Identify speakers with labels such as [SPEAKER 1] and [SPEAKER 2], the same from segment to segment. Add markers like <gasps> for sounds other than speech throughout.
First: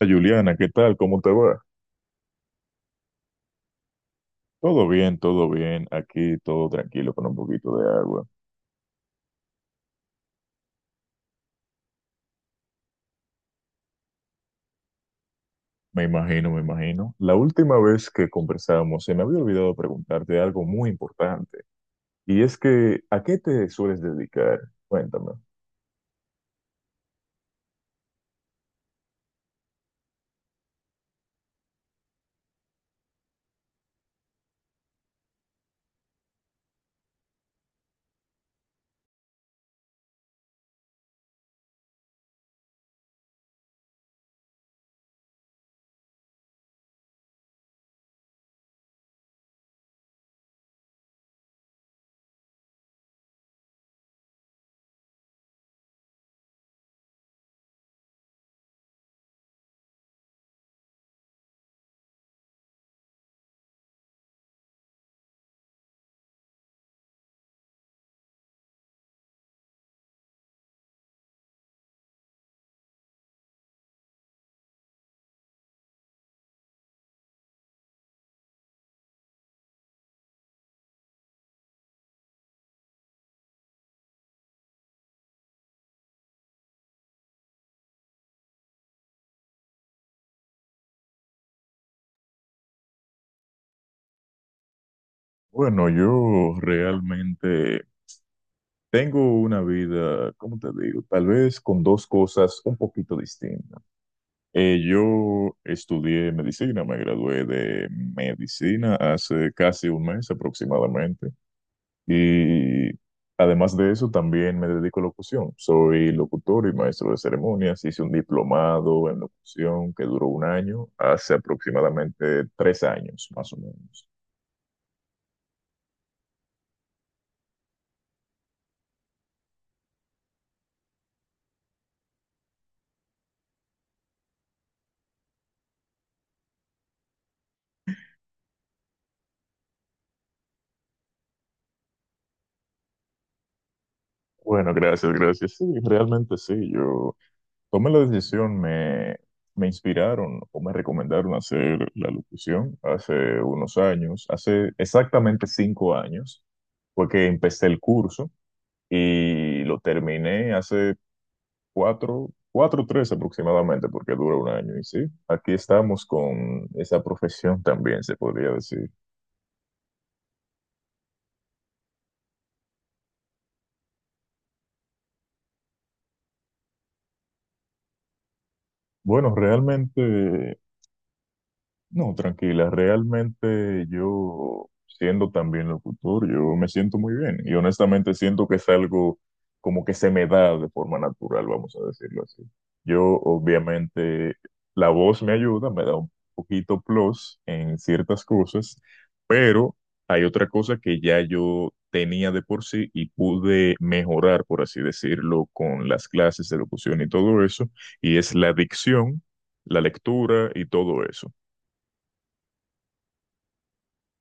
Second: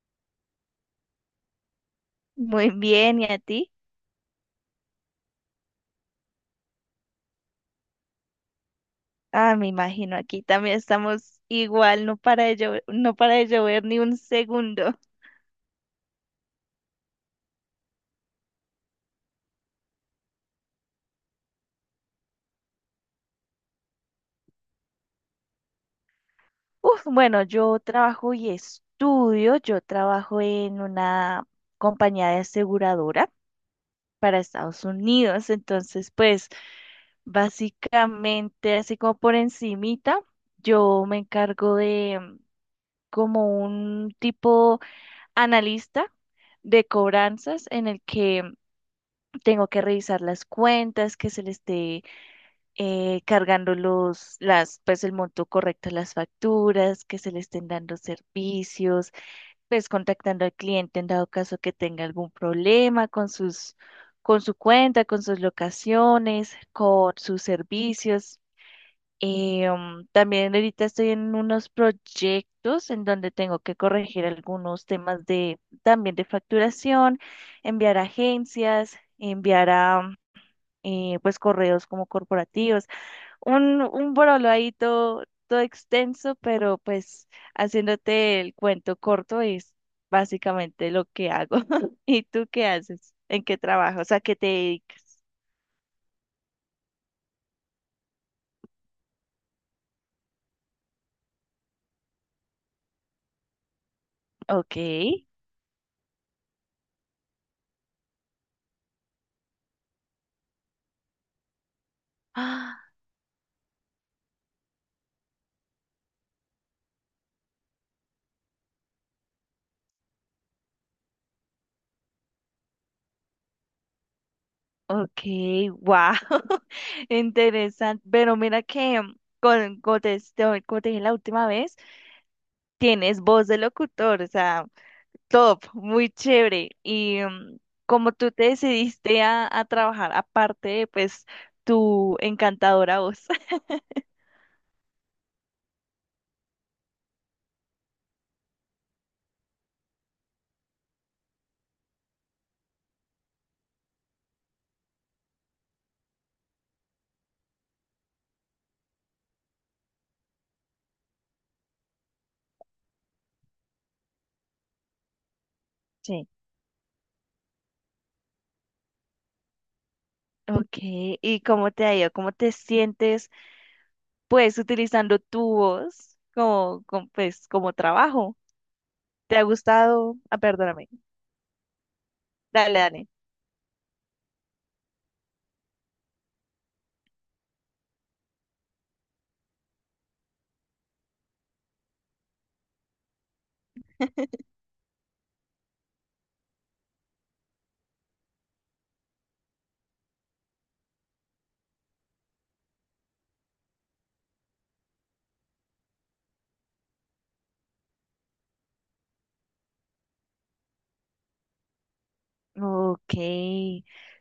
[SPEAKER 1] Juliana, ¿qué tal? ¿Cómo te va?
[SPEAKER 2] Muy bien, ¿y a ti?
[SPEAKER 1] Todo bien, todo bien. Aquí todo tranquilo con un poquito de agua.
[SPEAKER 2] Ah, me imagino, aquí también estamos igual, no para de llover, no para de llover ni un segundo. <laughs>
[SPEAKER 1] Me imagino, me imagino. La última vez que conversamos se me había olvidado preguntarte algo muy importante. Y es que, ¿a qué te sueles dedicar? Cuéntame.
[SPEAKER 2] Uf, bueno, yo trabajo y estudio, yo trabajo en una compañía de aseguradora para Estados Unidos, entonces pues básicamente así como por encimita, yo me encargo de como un tipo analista de cobranzas en el que tengo que revisar las cuentas, que se le esté cargando las pues el monto correcto a las facturas, que se le estén dando servicios, pues contactando al cliente en dado caso que tenga algún problema con su cuenta, con sus locaciones, con sus servicios. También ahorita estoy en unos proyectos en donde tengo que corregir algunos temas de también de facturación, enviar a agencias, enviar a pues correos como corporativos. Un brolo ahí todo extenso, pero pues haciéndote el cuento corto es básicamente lo que hago. <laughs> ¿Y tú qué haces? ¿En qué trabajas? ¿A qué te dedicas?
[SPEAKER 1] Bueno, yo realmente tengo una vida, ¿cómo te digo? Tal vez con dos cosas un poquito distintas.
[SPEAKER 2] Ok.
[SPEAKER 1] Eh,
[SPEAKER 2] <gasps>
[SPEAKER 1] yo estudié medicina, me gradué de medicina hace casi un mes aproximadamente.
[SPEAKER 2] Ah.
[SPEAKER 1] Y además de eso, también me dedico a locución. Soy locutor y maestro de ceremonias. Hice un diplomado en locución que duró un año, hace aproximadamente 3 años, más o menos.
[SPEAKER 2] Ok, wow. <laughs> Interesante. Pero mira que, mm, con, como te- como te dije la última vez, tienes voz de locutor, o sea. Top, muy chévere. Y como tú te decidiste a trabajar aparte de pues tu encantadora voz. <laughs>
[SPEAKER 1] Bueno, gracias, gracias. Sí, realmente sí. Yo tomé la decisión, me inspiraron o me recomendaron hacer la locución hace unos años, hace exactamente 5 años, fue que empecé el curso y lo terminé hace cuatro o tres aproximadamente, porque dura un año. Y sí, aquí estamos
[SPEAKER 2] Sí.
[SPEAKER 1] con esa profesión también, se podría decir.
[SPEAKER 2] Ok, ¿y cómo te ha ido? ¿Cómo te sientes pues utilizando tu voz como, pues como trabajo?
[SPEAKER 1] Bueno,
[SPEAKER 2] ¿Te ha gustado? Ah,
[SPEAKER 1] realmente.
[SPEAKER 2] perdóname.
[SPEAKER 1] No, tranquila,
[SPEAKER 2] Dale, dale.
[SPEAKER 1] realmente yo, siendo también locutor, yo me siento muy bien y honestamente siento que es algo como que se me da de forma natural, vamos a decirlo así. Yo obviamente la voz me ayuda, me da un poquito plus en ciertas cosas, pero hay otra cosa que ya yo tenía de por sí y pude mejorar, por así decirlo, con las clases de locución y todo eso, y es la dicción, la lectura y todo eso.
[SPEAKER 2] Ok,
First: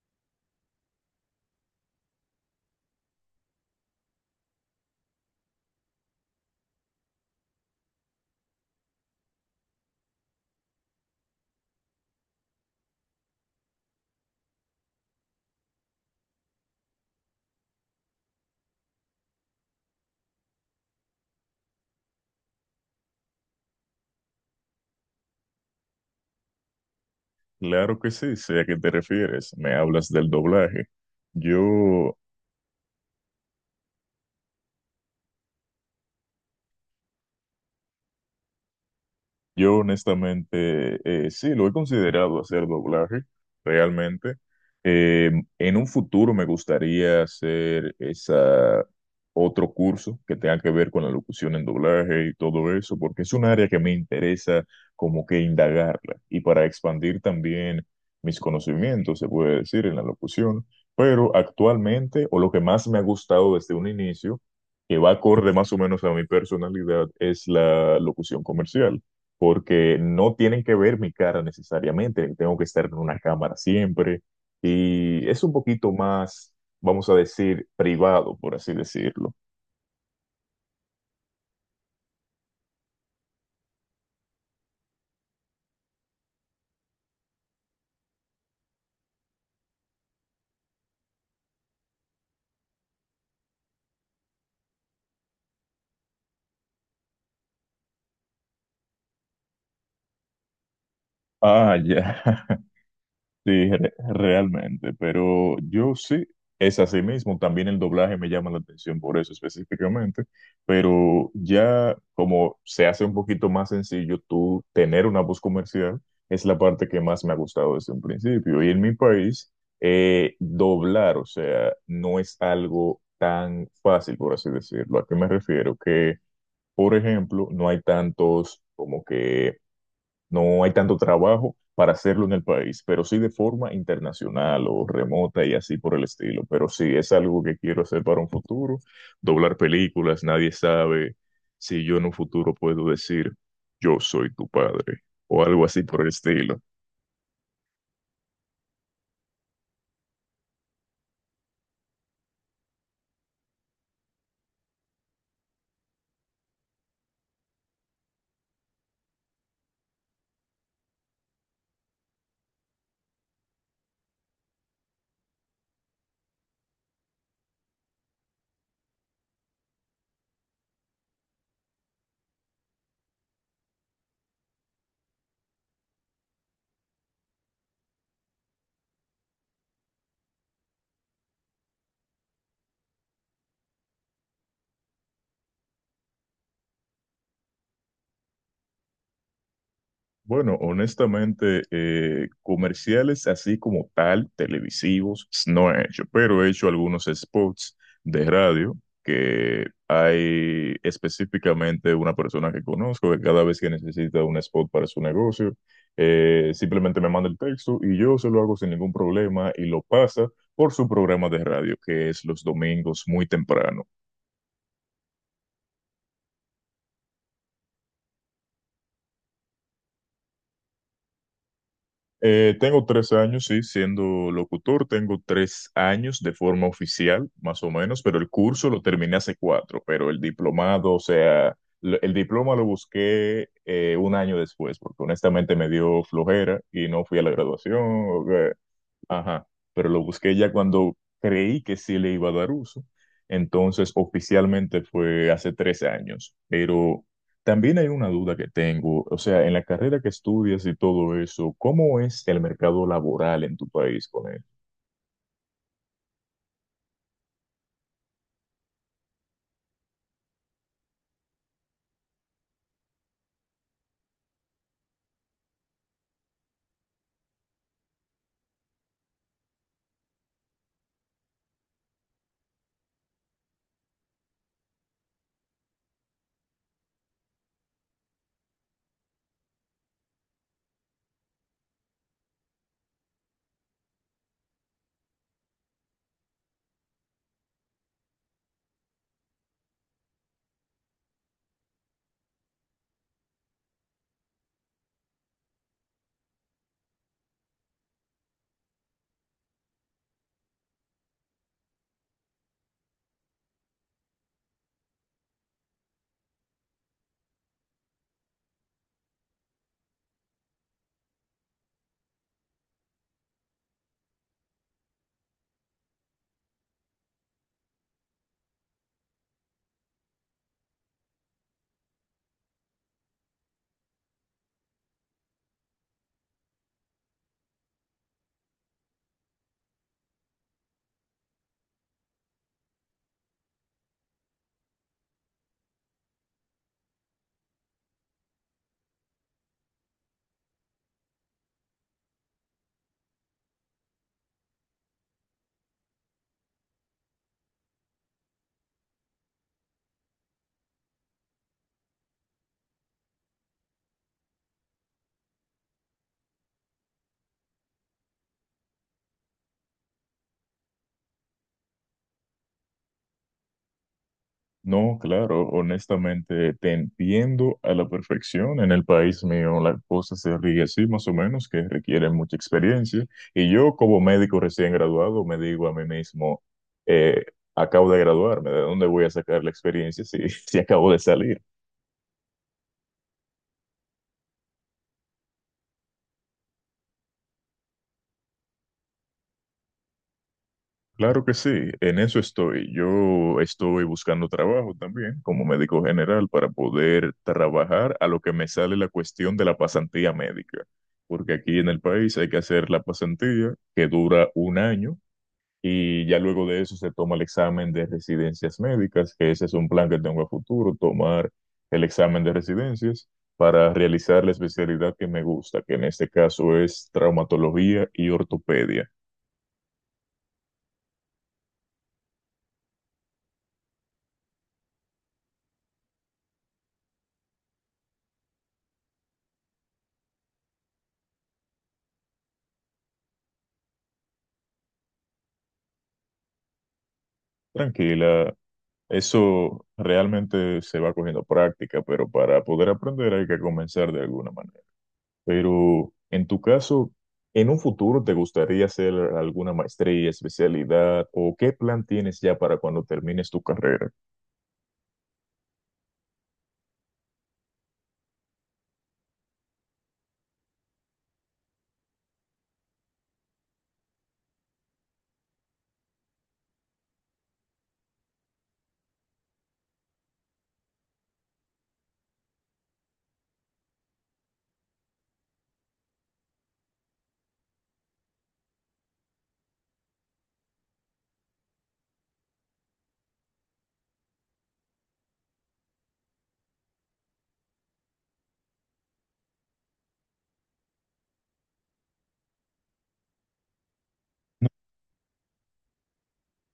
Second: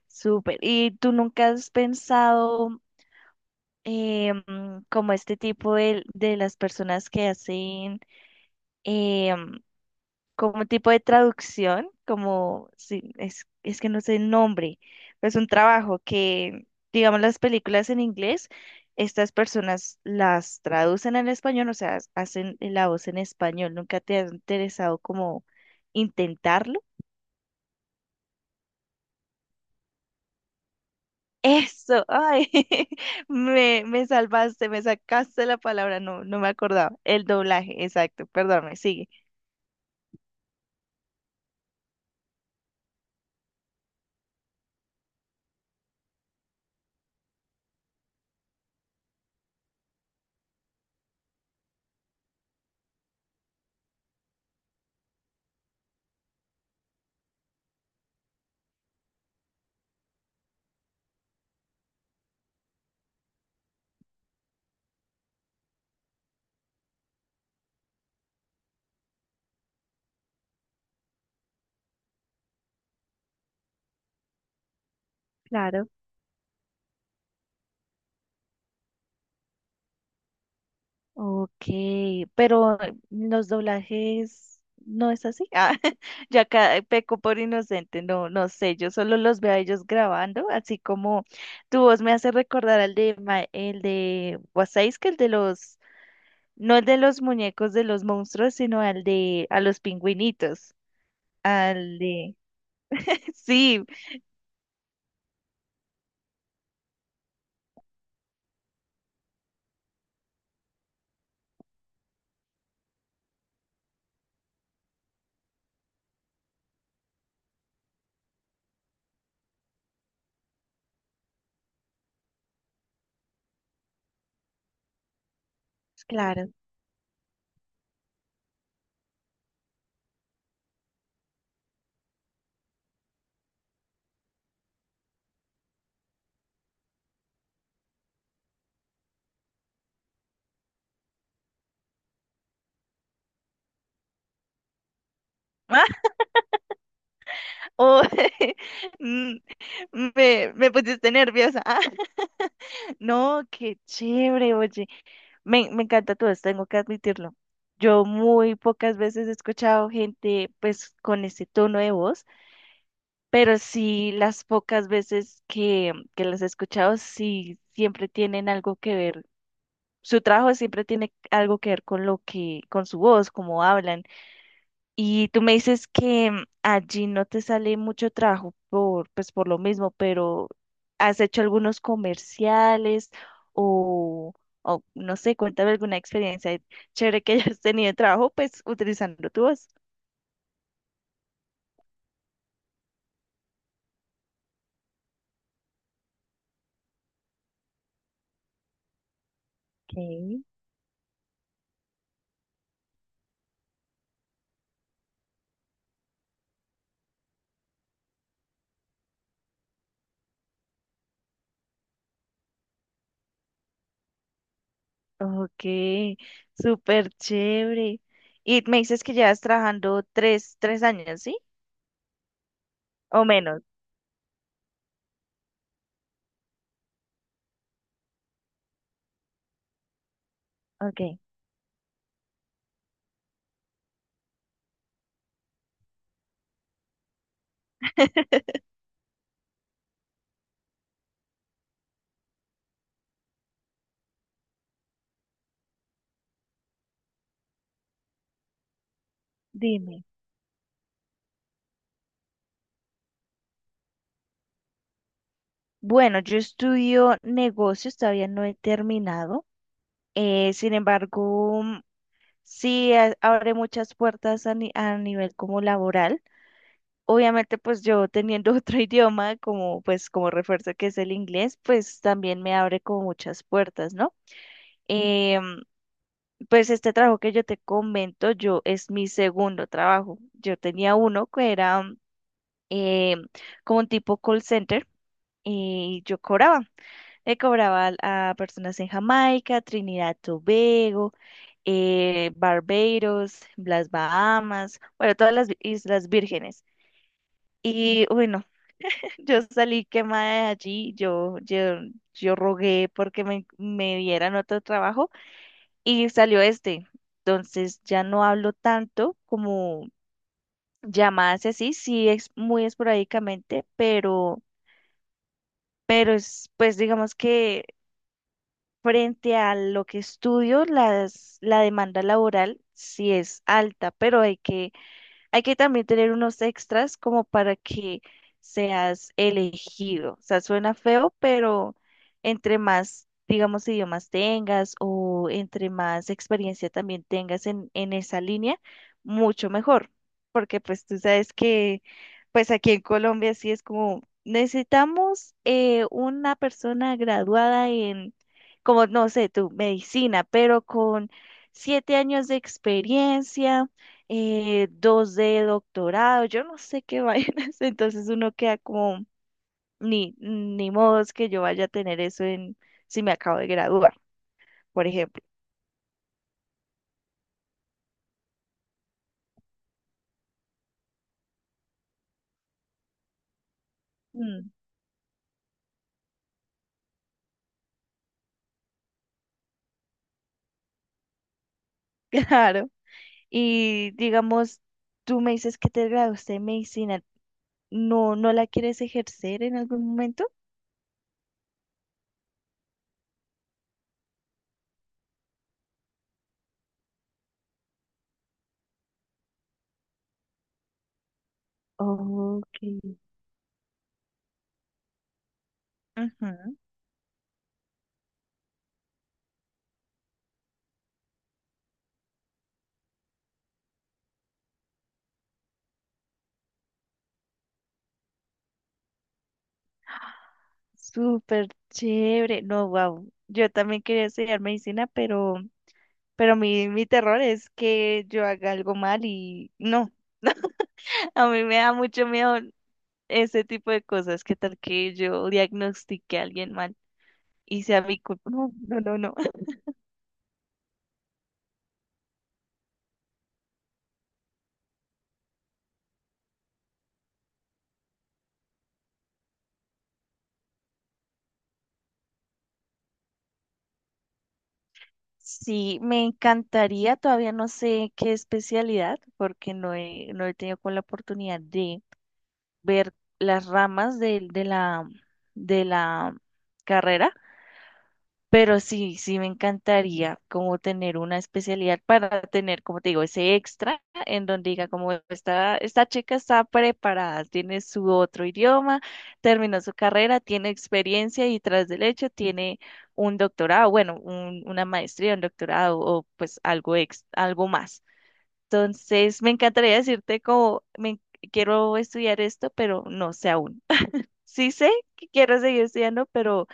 [SPEAKER 2] súper. ¿Y tú nunca has pensado em, como este tipo de las personas que hacen como un tipo de traducción, como, sí, es que no sé el nombre, pero es un trabajo que, digamos, las películas en inglés, estas personas las traducen al español, o sea, hacen la voz en español. ¿Nunca te ha interesado como intentarlo?
[SPEAKER 1] Claro que sí, sé a qué te refieres. Me hablas del doblaje.
[SPEAKER 2] Eso,
[SPEAKER 1] Yo
[SPEAKER 2] ay, <laughs> me salvaste, me sacaste la palabra, no me acordaba. El doblaje, exacto, perdóname me sigue.
[SPEAKER 1] Yo honestamente sí, lo he considerado hacer doblaje, realmente. Eh, en un futuro me gustaría hacer esa otro curso que tenga que ver con la locución en doblaje y todo eso, porque es un área que me interesa como que indagarla y para expandir también mis conocimientos, se puede decir, en la locución. Pero actualmente, o lo que más me ha gustado desde un inicio, que va acorde más o menos a mi personalidad, es la locución comercial porque no tienen que ver mi cara necesariamente, tengo que estar en una cámara siempre y es un
[SPEAKER 2] Claro.
[SPEAKER 1] poquito más, vamos a decir, privado, por así decirlo.
[SPEAKER 2] Ok, pero los doblajes no es así. <laughs> Ah, yo acá peco por inocente, no sé, yo solo los veo a ellos grabando, así como tu voz me hace recordar el de Wasais, que el de los, no el de los muñecos de los monstruos, sino al de a los pingüinitos,
[SPEAKER 1] Ah,
[SPEAKER 2] al
[SPEAKER 1] ya.
[SPEAKER 2] de
[SPEAKER 1] <laughs>
[SPEAKER 2] <laughs>
[SPEAKER 1] Sí,
[SPEAKER 2] sí,
[SPEAKER 1] realmente, pero yo sí, es así mismo, también el doblaje me llama la atención por eso específicamente, pero ya como se hace un poquito más sencillo tú tener una voz comercial, es la parte que más me ha gustado desde un principio. Y en mi país, doblar, o sea, no es algo tan fácil, por así decirlo. ¿A qué me refiero? Que,
[SPEAKER 2] claro.
[SPEAKER 1] por ejemplo, no hay tantos como que no hay tanto trabajo para hacerlo en el país, pero sí de forma internacional o remota y así por el estilo. Pero sí, es algo que quiero hacer para un futuro. Doblar películas, nadie sabe si yo en un futuro puedo decir, yo soy tu padre o algo así
[SPEAKER 2] Ah,
[SPEAKER 1] por el estilo.
[SPEAKER 2] oh, <laughs> mm, me pusiste nerviosa. Ah, <laughs> no, qué chévere, oye. Me encanta todo esto, tengo que admitirlo. Yo muy pocas veces he escuchado gente pues con ese tono de voz, pero sí las pocas veces que las he escuchado, sí siempre tienen algo que ver. Su trabajo siempre tiene algo que ver con lo que, con su voz, cómo hablan. Y tú me dices que allí no te sale mucho trabajo pues por lo mismo, pero ¿has hecho algunos comerciales o, o no sé, cuéntame alguna experiencia chévere que hayas tenido de trabajo, pues utilizando tu voz?
[SPEAKER 1] Bueno, honestamente, comerciales así como tal, televisivos, no he hecho, pero he hecho algunos spots de radio que
[SPEAKER 2] Ok.
[SPEAKER 1] hay específicamente una persona que conozco que cada vez que necesita un spot para su negocio, simplemente me manda el texto y yo se lo hago sin ningún problema y lo pasa por su programa de radio, que es los domingos muy temprano.
[SPEAKER 2] Ok, súper chévere. Y me dices que llevas trabajando tres años, ¿sí?
[SPEAKER 1] Tengo tres
[SPEAKER 2] O
[SPEAKER 1] años, sí,
[SPEAKER 2] menos.
[SPEAKER 1] siendo locutor, tengo 3 años de forma oficial, más o menos, pero el curso lo terminé hace cuatro, pero el diplomado, o
[SPEAKER 2] Ok,
[SPEAKER 1] sea, el diploma lo busqué un año después, porque honestamente me dio flojera y no fui a la graduación.
[SPEAKER 2] <laughs>
[SPEAKER 1] Ajá, pero lo busqué ya cuando creí que sí le iba a dar uso. Entonces, oficialmente fue hace 13 años, pero también hay una duda que tengo, o sea, en la carrera
[SPEAKER 2] dime.
[SPEAKER 1] que estudias y todo eso, ¿cómo es el mercado laboral en tu país con...
[SPEAKER 2] Bueno, yo estudio negocios, todavía no he terminado. Sin embargo, sí abre muchas puertas a, ni- a nivel como laboral. Obviamente, pues yo teniendo <laughs> otro idioma como pues como refuerzo que es el inglés, pues también me abre como muchas puertas, ¿no? Em, pues este trabajo que yo te comento, yo es mi segundo trabajo. Yo tenía uno que era em, como un tipo call center y yo cobraba. Le cobraba a personas en Jamaica, Trinidad y Tobago, Barbados, las Bahamas, bueno, todas las Islas Vírgenes. Y bueno, <laughs> yo salí quemada de allí, yo rogué porque me dieran otro trabajo y salió este. Entonces ya no hablo tanto como llamadas y así, sí es muy esporádicamente, pero es, pues digamos que frente a lo que estudio, la demanda laboral sí es alta, pero hay que también tener unos extras como para que seas elegido. O sea, suena feo, pero entre más, digamos, idiomas tengas o entre más experiencia también tengas en esa línea, mucho mejor. Porque pues tú sabes que pues aquí en Colombia sí es como necesitamos una persona graduada en, como no sé, tu medicina, pero con siete años de experiencia dos de doctorado, yo no sé qué vainas, <laughs> entonces uno queda como, ni modo es que yo vaya a tener eso en, si me acabo de graduar, por
[SPEAKER 1] No,
[SPEAKER 2] ejemplo.
[SPEAKER 1] claro, honestamente te entiendo a la perfección. En el país mío la cosa se ríe así, más o menos, que requiere mucha experiencia. Y yo, como médico
[SPEAKER 2] Mm,
[SPEAKER 1] recién graduado, me digo a mí mismo, eh, acabo de graduarme, ¿de dónde voy a sacar la experiencia si, <laughs> si acabo de salir?
[SPEAKER 2] <laughs> claro. Y digamos, tú me dices que te graduaste en medicina, ¿no, no la quieres ejercer en algún momento?
[SPEAKER 1] Claro que sí, en eso estoy. Yo estoy buscando trabajo también como médico general para poder trabajar a lo que me sale la cuestión de la pasantía médica, porque aquí en el país hay que
[SPEAKER 2] Ok.
[SPEAKER 1] hacer la pasantía que dura un año y ya luego
[SPEAKER 2] Ujú.
[SPEAKER 1] de eso se toma el examen de residencias médicas, que ese es un plan que tengo a futuro, tomar el examen de residencias para realizar la especialidad que me gusta, que en este caso es traumatología y ortopedia.
[SPEAKER 2] Súper chévere. No, wow. Yo también quería estudiar medicina, pero, pero mi terror es que yo haga algo mal y no. A mí me da mucho miedo ese tipo de cosas. ¿Qué tal que yo diagnostique a alguien mal y sea mi culpa?
[SPEAKER 1] Tranquila,
[SPEAKER 2] No, no, no, no. <laughs>
[SPEAKER 1] eso realmente se va cogiendo práctica, pero para poder aprender hay que comenzar de alguna manera. Pero en tu caso, ¿en un futuro te gustaría hacer alguna maestría, especialidad o qué plan tienes ya para cuando termines tu carrera?
[SPEAKER 2] Sí, me encantaría, todavía no sé qué especialidad, porque no he tenido con la oportunidad de ver las ramas de la carrera. Pero sí, sí me encantaría como tener una especialidad para tener, como te digo, ese extra en donde diga como esta chica está preparada, tiene su otro idioma, terminó su carrera, tiene experiencia y tras del hecho tiene un doctorado, bueno, una maestría, un doctorado o pues algo más. Entonces, me encantaría decirte como quiero estudiar esto, pero no sé aún. <laughs> Sí sé que quiero seguir estudiando, pero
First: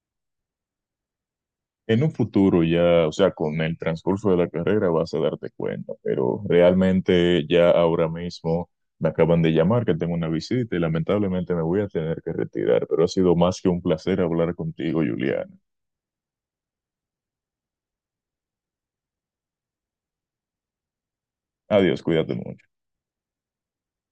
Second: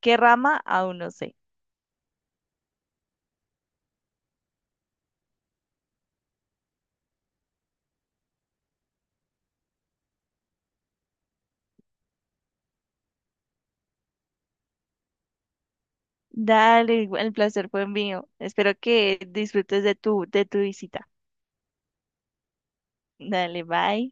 [SPEAKER 2] qué rama aún no sé.
[SPEAKER 1] En un futuro ya, o sea, con el transcurso de la carrera vas a darte cuenta, pero realmente ya ahora mismo me acaban de llamar que tengo una visita y lamentablemente me voy a tener que retirar, pero ha sido más que un placer hablar contigo, Juliana.
[SPEAKER 2] Dale, el placer fue mío. Espero que disfrutes de tu visita.
[SPEAKER 1] Adiós, cuídate mucho.
[SPEAKER 2] Dale, bye.